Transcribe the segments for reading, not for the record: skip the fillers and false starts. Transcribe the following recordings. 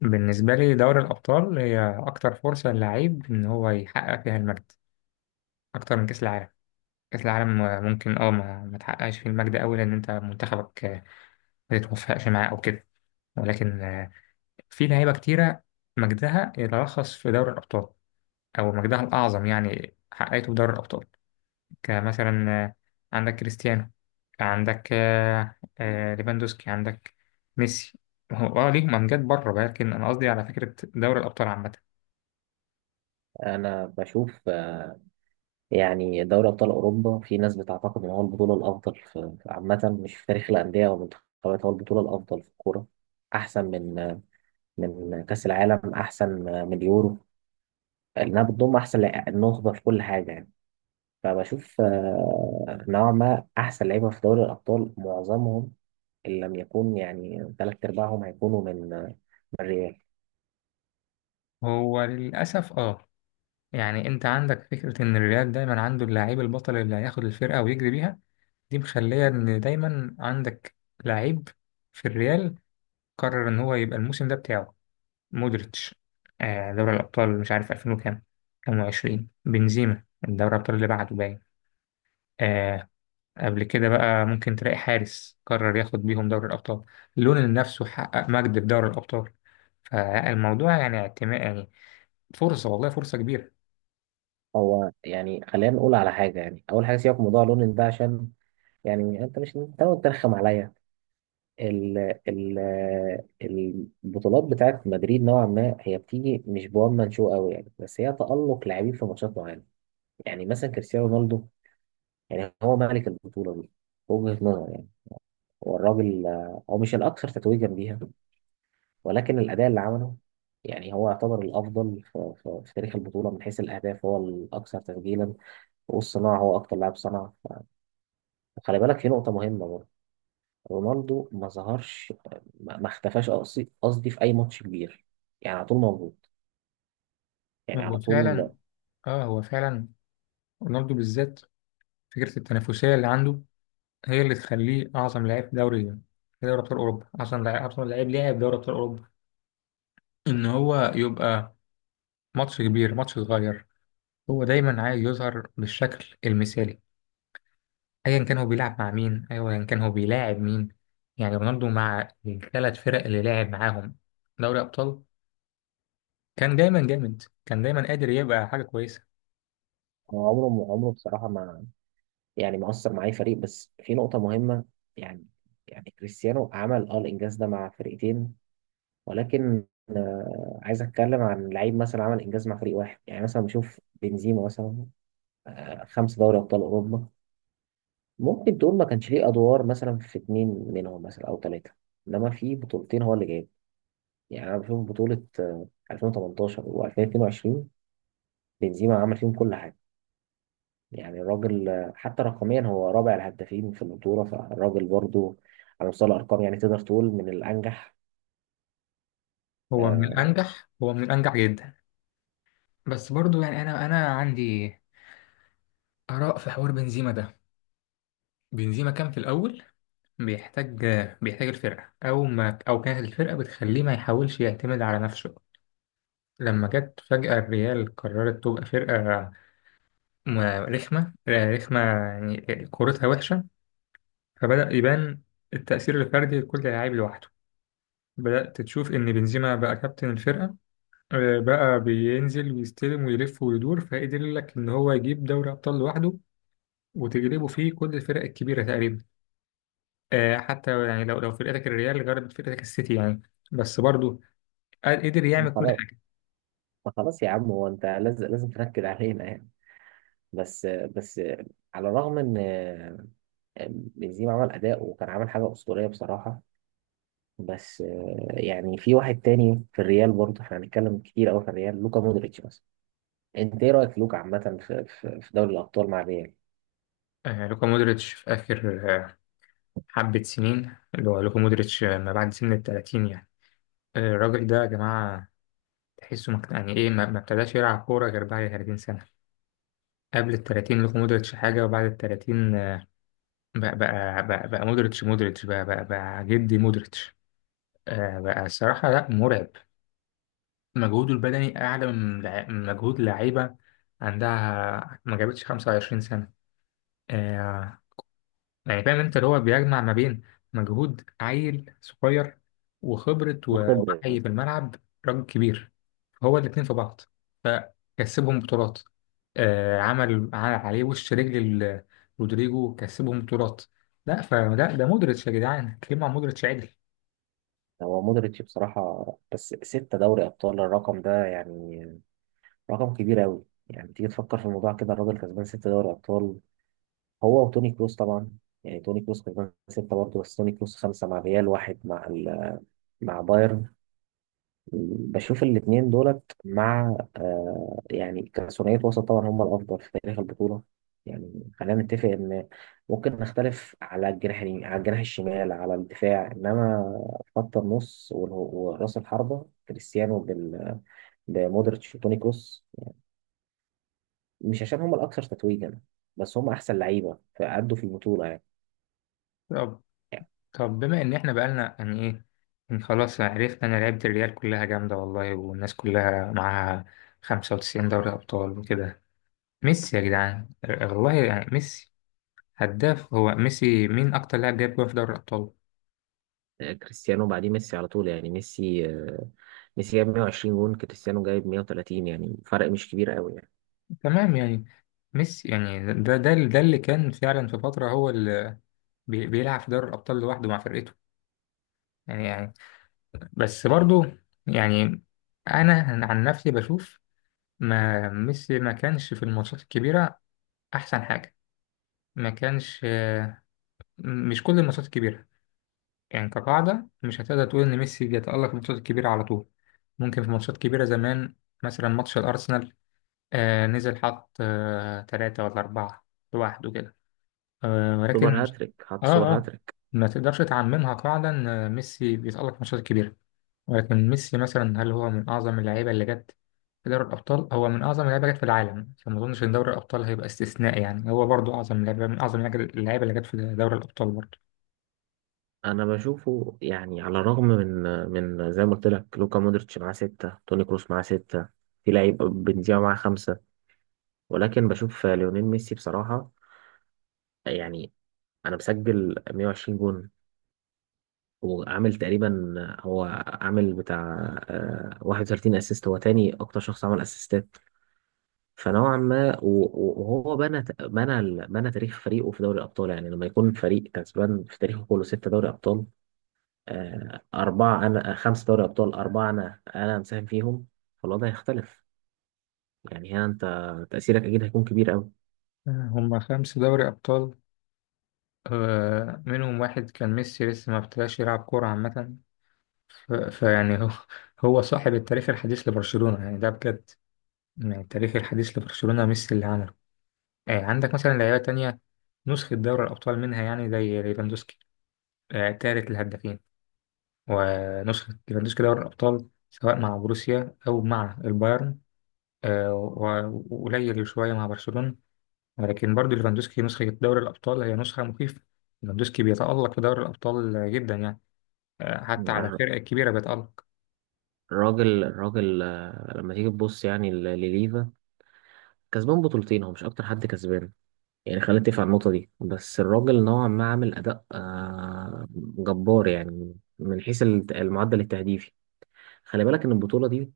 بالنسبة لي دوري الأبطال هي أكتر فرصة للعيب إن هو يحقق فيها المجد أكتر من كأس العالم. كأس العالم ممكن أه ما, ما تحققش فيه المجد أوي لأن أنت منتخبك ما تتوفقش معاه أو كده. ولكن في لعيبة كتيرة مجدها يتلخص في دوري الأبطال، أو مجدها الأعظم يعني حققته في دوري الأبطال. كمثلا عندك كريستيانو، عندك ليفاندوسكي، عندك ميسي. هو ليهم امجاد بره، ولكن انا قصدي على فكره دوري الابطال عامه. انا بشوف، يعني دوري ابطال اوروبا في ناس بتعتقد ان هو البطوله الافضل عامه، مش في تاريخ الانديه والمنتخبات هو البطوله الافضل في الكوره، احسن من، من كاس العالم، احسن من اليورو، لانها بتضم احسن النخبه في كل حاجه يعني. فبشوف نوعا ما احسن لعيبه في دوري الابطال معظمهم، ان لم يكون يعني ثلاث ارباعهم هيكونوا من، من الريال. هو للأسف يعني انت عندك فكرة ان الريال دايما عنده اللعيب البطل اللي هياخد الفرقة ويجري بيها. دي مخلية ان دايما عندك لعيب في الريال قرر ان هو يبقى الموسم ده بتاعه، مودريتش. آه دوري الأبطال مش عارف 2000 وكام، كام وعشرين، بنزيما دوري الأبطال اللي بعده باين. آه، قبل كده بقى ممكن تلاقي حارس قرر ياخد بيهم دوري الأبطال، لونين نفسه حقق مجد في دوري الأبطال. فالموضوع يعني اعتماد، يعني فرصة، والله فرصة كبيرة. هو يعني خلينا نقول على حاجه، يعني اول حاجه سيبك من موضوع لونين ده، عشان يعني انت مش تقعد ترخم عليا. ال ال البطولات بتاعت مدريد نوعا ما هي بتيجي مش بوان مان شو قوي يعني، بس هي تألق لاعبين في ماتشات معينه. يعني مثلا كريستيانو رونالدو، يعني هو ملك البطوله دي، في وجهه نظر يعني. هو الراجل، هو مش الاكثر تتويجا بيها، ولكن الاداء اللي عمله يعني هو يعتبر الافضل في تاريخ البطوله، من حيث الاهداف هو الاكثر تسجيلا، والصناعه هو اكتر لاعب صنع. وخلي بالك في نقطه مهمه، رونالدو ما ظهرش، ما اختفاش قصدي، في اي ماتش كبير، يعني على طول موجود، يعني هو على طول. فعلا، اه هو فعلا رونالدو بالذات فكرة التنافسية اللي عنده هي اللي تخليه أعظم لاعب في دوري أبطال أوروبا، أعظم لاعب، أعظم لاعب لعب في دوري أبطال أوروبا. إن هو يبقى، ماتش كبير ماتش صغير، هو دايما عايز يظهر بالشكل المثالي. أيا كان هو بيلعب مع مين، أيا كان هو بيلاعب مين. يعني رونالدو مع الثلاث فرق اللي لعب معاهم دوري أبطال، كان دايما جامد، كان دايما قادر يبقى حاجة كويسة. هو عمره بصراحه ما، يعني ما اثر مع اي فريق، بس في نقطه مهمه يعني يعني كريستيانو عمل اه الانجاز ده مع فرقتين، ولكن آه، عايز اتكلم عن لعيب مثلا عمل انجاز مع فريق واحد. يعني مثلا بشوف بنزيما مثلا، آه خمس دوري ابطال اوروبا، ممكن تقول ما كانش ليه ادوار مثلا في اتنين منهم مثلا او ثلاثه، انما في بطولتين هو اللي جايبهم. يعني أنا بشوف بطولة 2018 و2022 بنزيما عمل فيهم كل حاجة. يعني الراجل، آه، حتى رقميا هو رابع الهدافين في البطولة، فالراجل برضو على مستوى الأرقام يعني تقدر تقول من الأنجح. هو من آه، الأنجح، هو من الأنجح جدا. بس برضو يعني انا عندي اراء في حوار بنزيما ده. بنزيما كان في الاول بيحتاج، بيحتاج الفرقه او كانت الفرقه بتخليه ما يحاولش يعتمد على نفسه. لما جت فجاه الريال قررت تبقى فرقه م- رخمه، رخمه يعني كورتها وحشه. فبدا يبان التاثير الفردي لكل لاعب لوحده. بدات تشوف ان بنزيما بقى كابتن الفرقه. بقى بينزل ويستلم ويلف ويدور، فقدر لك ان هو يجيب دوري ابطال لوحده، وتجربه فيه كل الفرق الكبيرة تقريبا. آه حتى يعني لو فرقتك الريال غلبت فرقتك السيتي، يعني بس برضه قدر يعمل كل خلاص، حاجة. ما خلاص يا عم، هو أنت لازم لازم تنكد علينا يعني؟ بس، على الرغم إن، آه، بنزيما عمل أداء وكان عامل حاجة أسطورية بصراحة. بس، آه، يعني في واحد تاني في الريال برضه، احنا هنتكلم كتير أوي في الريال، لوكا مودريتش مثلا. انت ايه رايك في لوكا عامه في دوري الابطال مع ريال؟ آه لوكا مودريتش في آخر حبة سنين، اللي هو لوكا مودريتش ما بعد سن التلاتين يعني. آه الراجل ده يا جماعة تحسه يعني إيه ما ابتداش يلعب كورة غير بعد 30 سنة. قبل التلاتين لوكا مودريتش حاجة، وبعد التلاتين بقى مودريتش بقى جدي مودريتش. آه بقى الصراحة لا مرعب. مجهوده البدني أعلى من من مجهود لعيبة عندها ما جابتش 25 سنة. آه يعني فاهم أنت، اللي هو بيجمع ما بين مجهود عيل صغير، وخبرة وخبره. ووعي في الملعب راجل كبير. هو الاتنين في بعض، فكسبهم بطولات. آه عمل عليه وش رجل، رودريجو، كسبهم بطولات. لا فلا ده مودريتش يا جدعان، كلمة عن مودريتش عدل. هو مودريتش بصراحه، بس ستة دوري ابطال الرقم ده يعني رقم كبير قوي، يعني تيجي تفكر في الموضوع كده الراجل كسبان ستة دوري ابطال، هو وتوني كروس طبعا. يعني توني كروس كسبان ستة برضه، بس توني كروس خمسة مع ريال واحد مع ال... مع بايرن. بشوف الاتنين دولت مع، آه، يعني كثنائية وسط طبعا هم الأفضل في تاريخ البطولة. يعني خلينا نتفق إن ممكن نختلف على الجناح اليمين، على الجناح الشمال، على الدفاع، إنما خط النص ورأس الحربة كريستيانو بمودريتش وتوني كروس، مش عشان هم الأكثر تتويجا، بس هم أحسن لعيبة فأدوا في البطولة يعني. طب بما ان احنا بقالنا يعني ايه، إن خلاص عرفنا ان لعيبة الريال كلها جامدة، والله والناس كلها معاها 95 دوري ابطال وكده. ميسي يا جدعان، والله يعني ميسي هداف، هو ميسي مين اكتر لاعب جاب جول في دوري الابطال؟ آه، كريستيانو بعديه ميسي على طول. يعني ميسي، آه، ميسي جايب 120 جون، كريستيانو جايب 130، يعني فرق مش كبير قوي يعني. تمام يعني ميسي، يعني ده اللي كان فعلا في فترة هو اللي بيلعب في دوري الابطال لوحده مع فرقته يعني. يعني بس برضو، يعني انا عن نفسي بشوف ما ميسي ما كانش في الماتشات الكبيرة احسن حاجة. ما كانش، مش كل الماتشات الكبيرة. يعني كقاعدة مش هتقدر تقول إن ميسي بيتألق في الماتشات الكبيرة على طول. ممكن في ماتشات كبيرة زمان، مثلا ماتش الأرسنال. آه نزل حط تلاتة ولا أربعة لوحده كده. آه سوبر ولكن. هاتريك، آه حط سوبر آه. هاتريك. ما تقدرش تعممها قاعدة إن ميسي بيتألق في الماتشات الكبيرة. ولكن ميسي مثلا، هل هو من أعظم اللعيبة اللي جت في دوري الأبطال؟ هو من أعظم اللعيبة جت في العالم، فما أظنش إن دوري الأبطال هيبقى استثناء، يعني هو برضو أعظم لعيبة، من أعظم اللعيبة اللي جت في دوري الأبطال برضو. انا بشوفه، يعني على الرغم من، من زي ما قلت لك لوكا مودريتش معاه ستة، توني كروس معاه ستة، في لعيب بنزيما معاه خمسة، ولكن بشوف ليونيل ميسي بصراحة، يعني انا مسجل 120 جون، وعامل تقريبا هو عامل بتاع، آه، 31 اسيست، هو تاني اكتر شخص عمل اسيستات. فنوعا ما وهو بنى تاريخ فريقه في دوري الابطال، يعني لما يكون فريق كسبان في تاريخه كله ستة دوري ابطال، آه، أربعة، أنا آه، خمس دوري أبطال أربعة، أنا مساهم فيهم، فالوضع هيختلف. يعني هنا أنت تأثيرك أكيد هيكون كبير أوي. هما خمس دوري أبطال، منهم واحد كان ميسي لسه ما ابتداش يلعب كورة عامة. فيعني هو، هو صاحب التاريخ الحديث لبرشلونة يعني، ده بجد. يعني التاريخ الحديث لبرشلونة ميسي اللي عمله. عندك مثلا لعيبة تانية نسخة دوري الأبطال منها، يعني زي ليفاندوسكي، تالت الهدافين. ونسخة ليفاندوسكي دوري الأبطال سواء مع بروسيا أو مع البايرن، وقليل شوية مع برشلونة. ولكن برضو ليفاندوسكي نسخة دوري الأبطال هي نسخة مخيفة. ليفاندوسكي بيتألق في دوري الأبطال جدا يعني، حتى على الر- الفرق الكبيرة بيتألق. الراجل الراجل آه، لما تيجي تبص يعني لليفا، كسبان بطولتين، هو مش أكتر حد كسبان، يعني خلينا نتفق على النقطة دي. بس الراجل نوعا ما عامل أداء، آه، جبار، يعني من حيث المعدل التهديفي. خلي بالك إن البطولة دي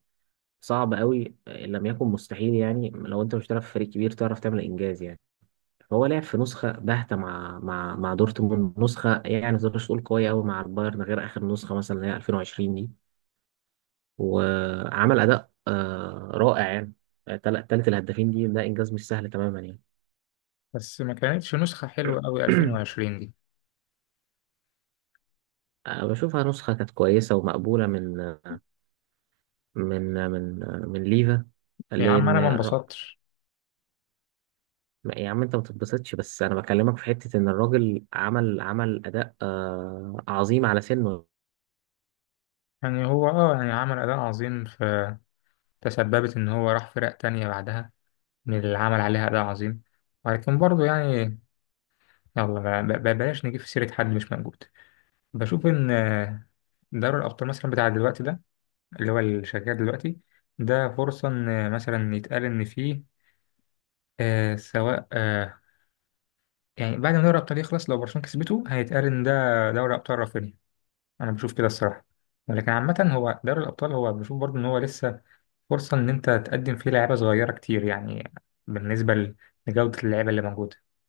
صعب أوي، آه، إن لم يكن مستحيل يعني، لو أنت مش بتلعب في فريق كبير تعرف تعمل إنجاز يعني. هو لعب في نسخة باهتة مع مع دورتموند، نسخة يعني ما تقدرش تقول قوية أوي مع البايرن غير آخر نسخة مثلا اللي هي 2020 دي، وعمل أداء، آه، رائع يعني. تالت الهدافين دي ده إنجاز مش سهل تماما يعني. بس ما كانتش نسخة حلوة أوي 2020 دي. آه، بشوفها نسخة كانت كويسة ومقبولة من، آه، من ليفا، يا عم لأن أنا ما انبسطتش. يا عم أنت ما تتبسطش، بس أنا بكلمك في حتة إن الراجل عمل أداء، آه، عظيم على سنه. يعني هو يعني عمل أداء عظيم، فتسببت إن هو راح فرق تانية بعدها من اللي عمل عليها أداء عظيم. ولكن برضه يعني، بلاش نجيب في سيرة حد مش موجود. بشوف إن دوري الأبطال مثلا بتاع دلوقتي ده، اللي هو اللي شغال دلوقتي، ده فرصة إن مثلا يتقال إن فيه آه سواء آه يعني بعد ما دوري الأبطال يخلص لو برشلونة كسبته هيتقال إن ده دوري أبطال رافينيا. أنا بشوف كده الصراحة. ولكن عامة هو دوري الأبطال، هو بشوف برضه إن هو لسه فرصة إن أنت تقدم فيه لعيبة صغيرة كتير يعني. بالنسبة لجودة اللعيبة اللي موجودة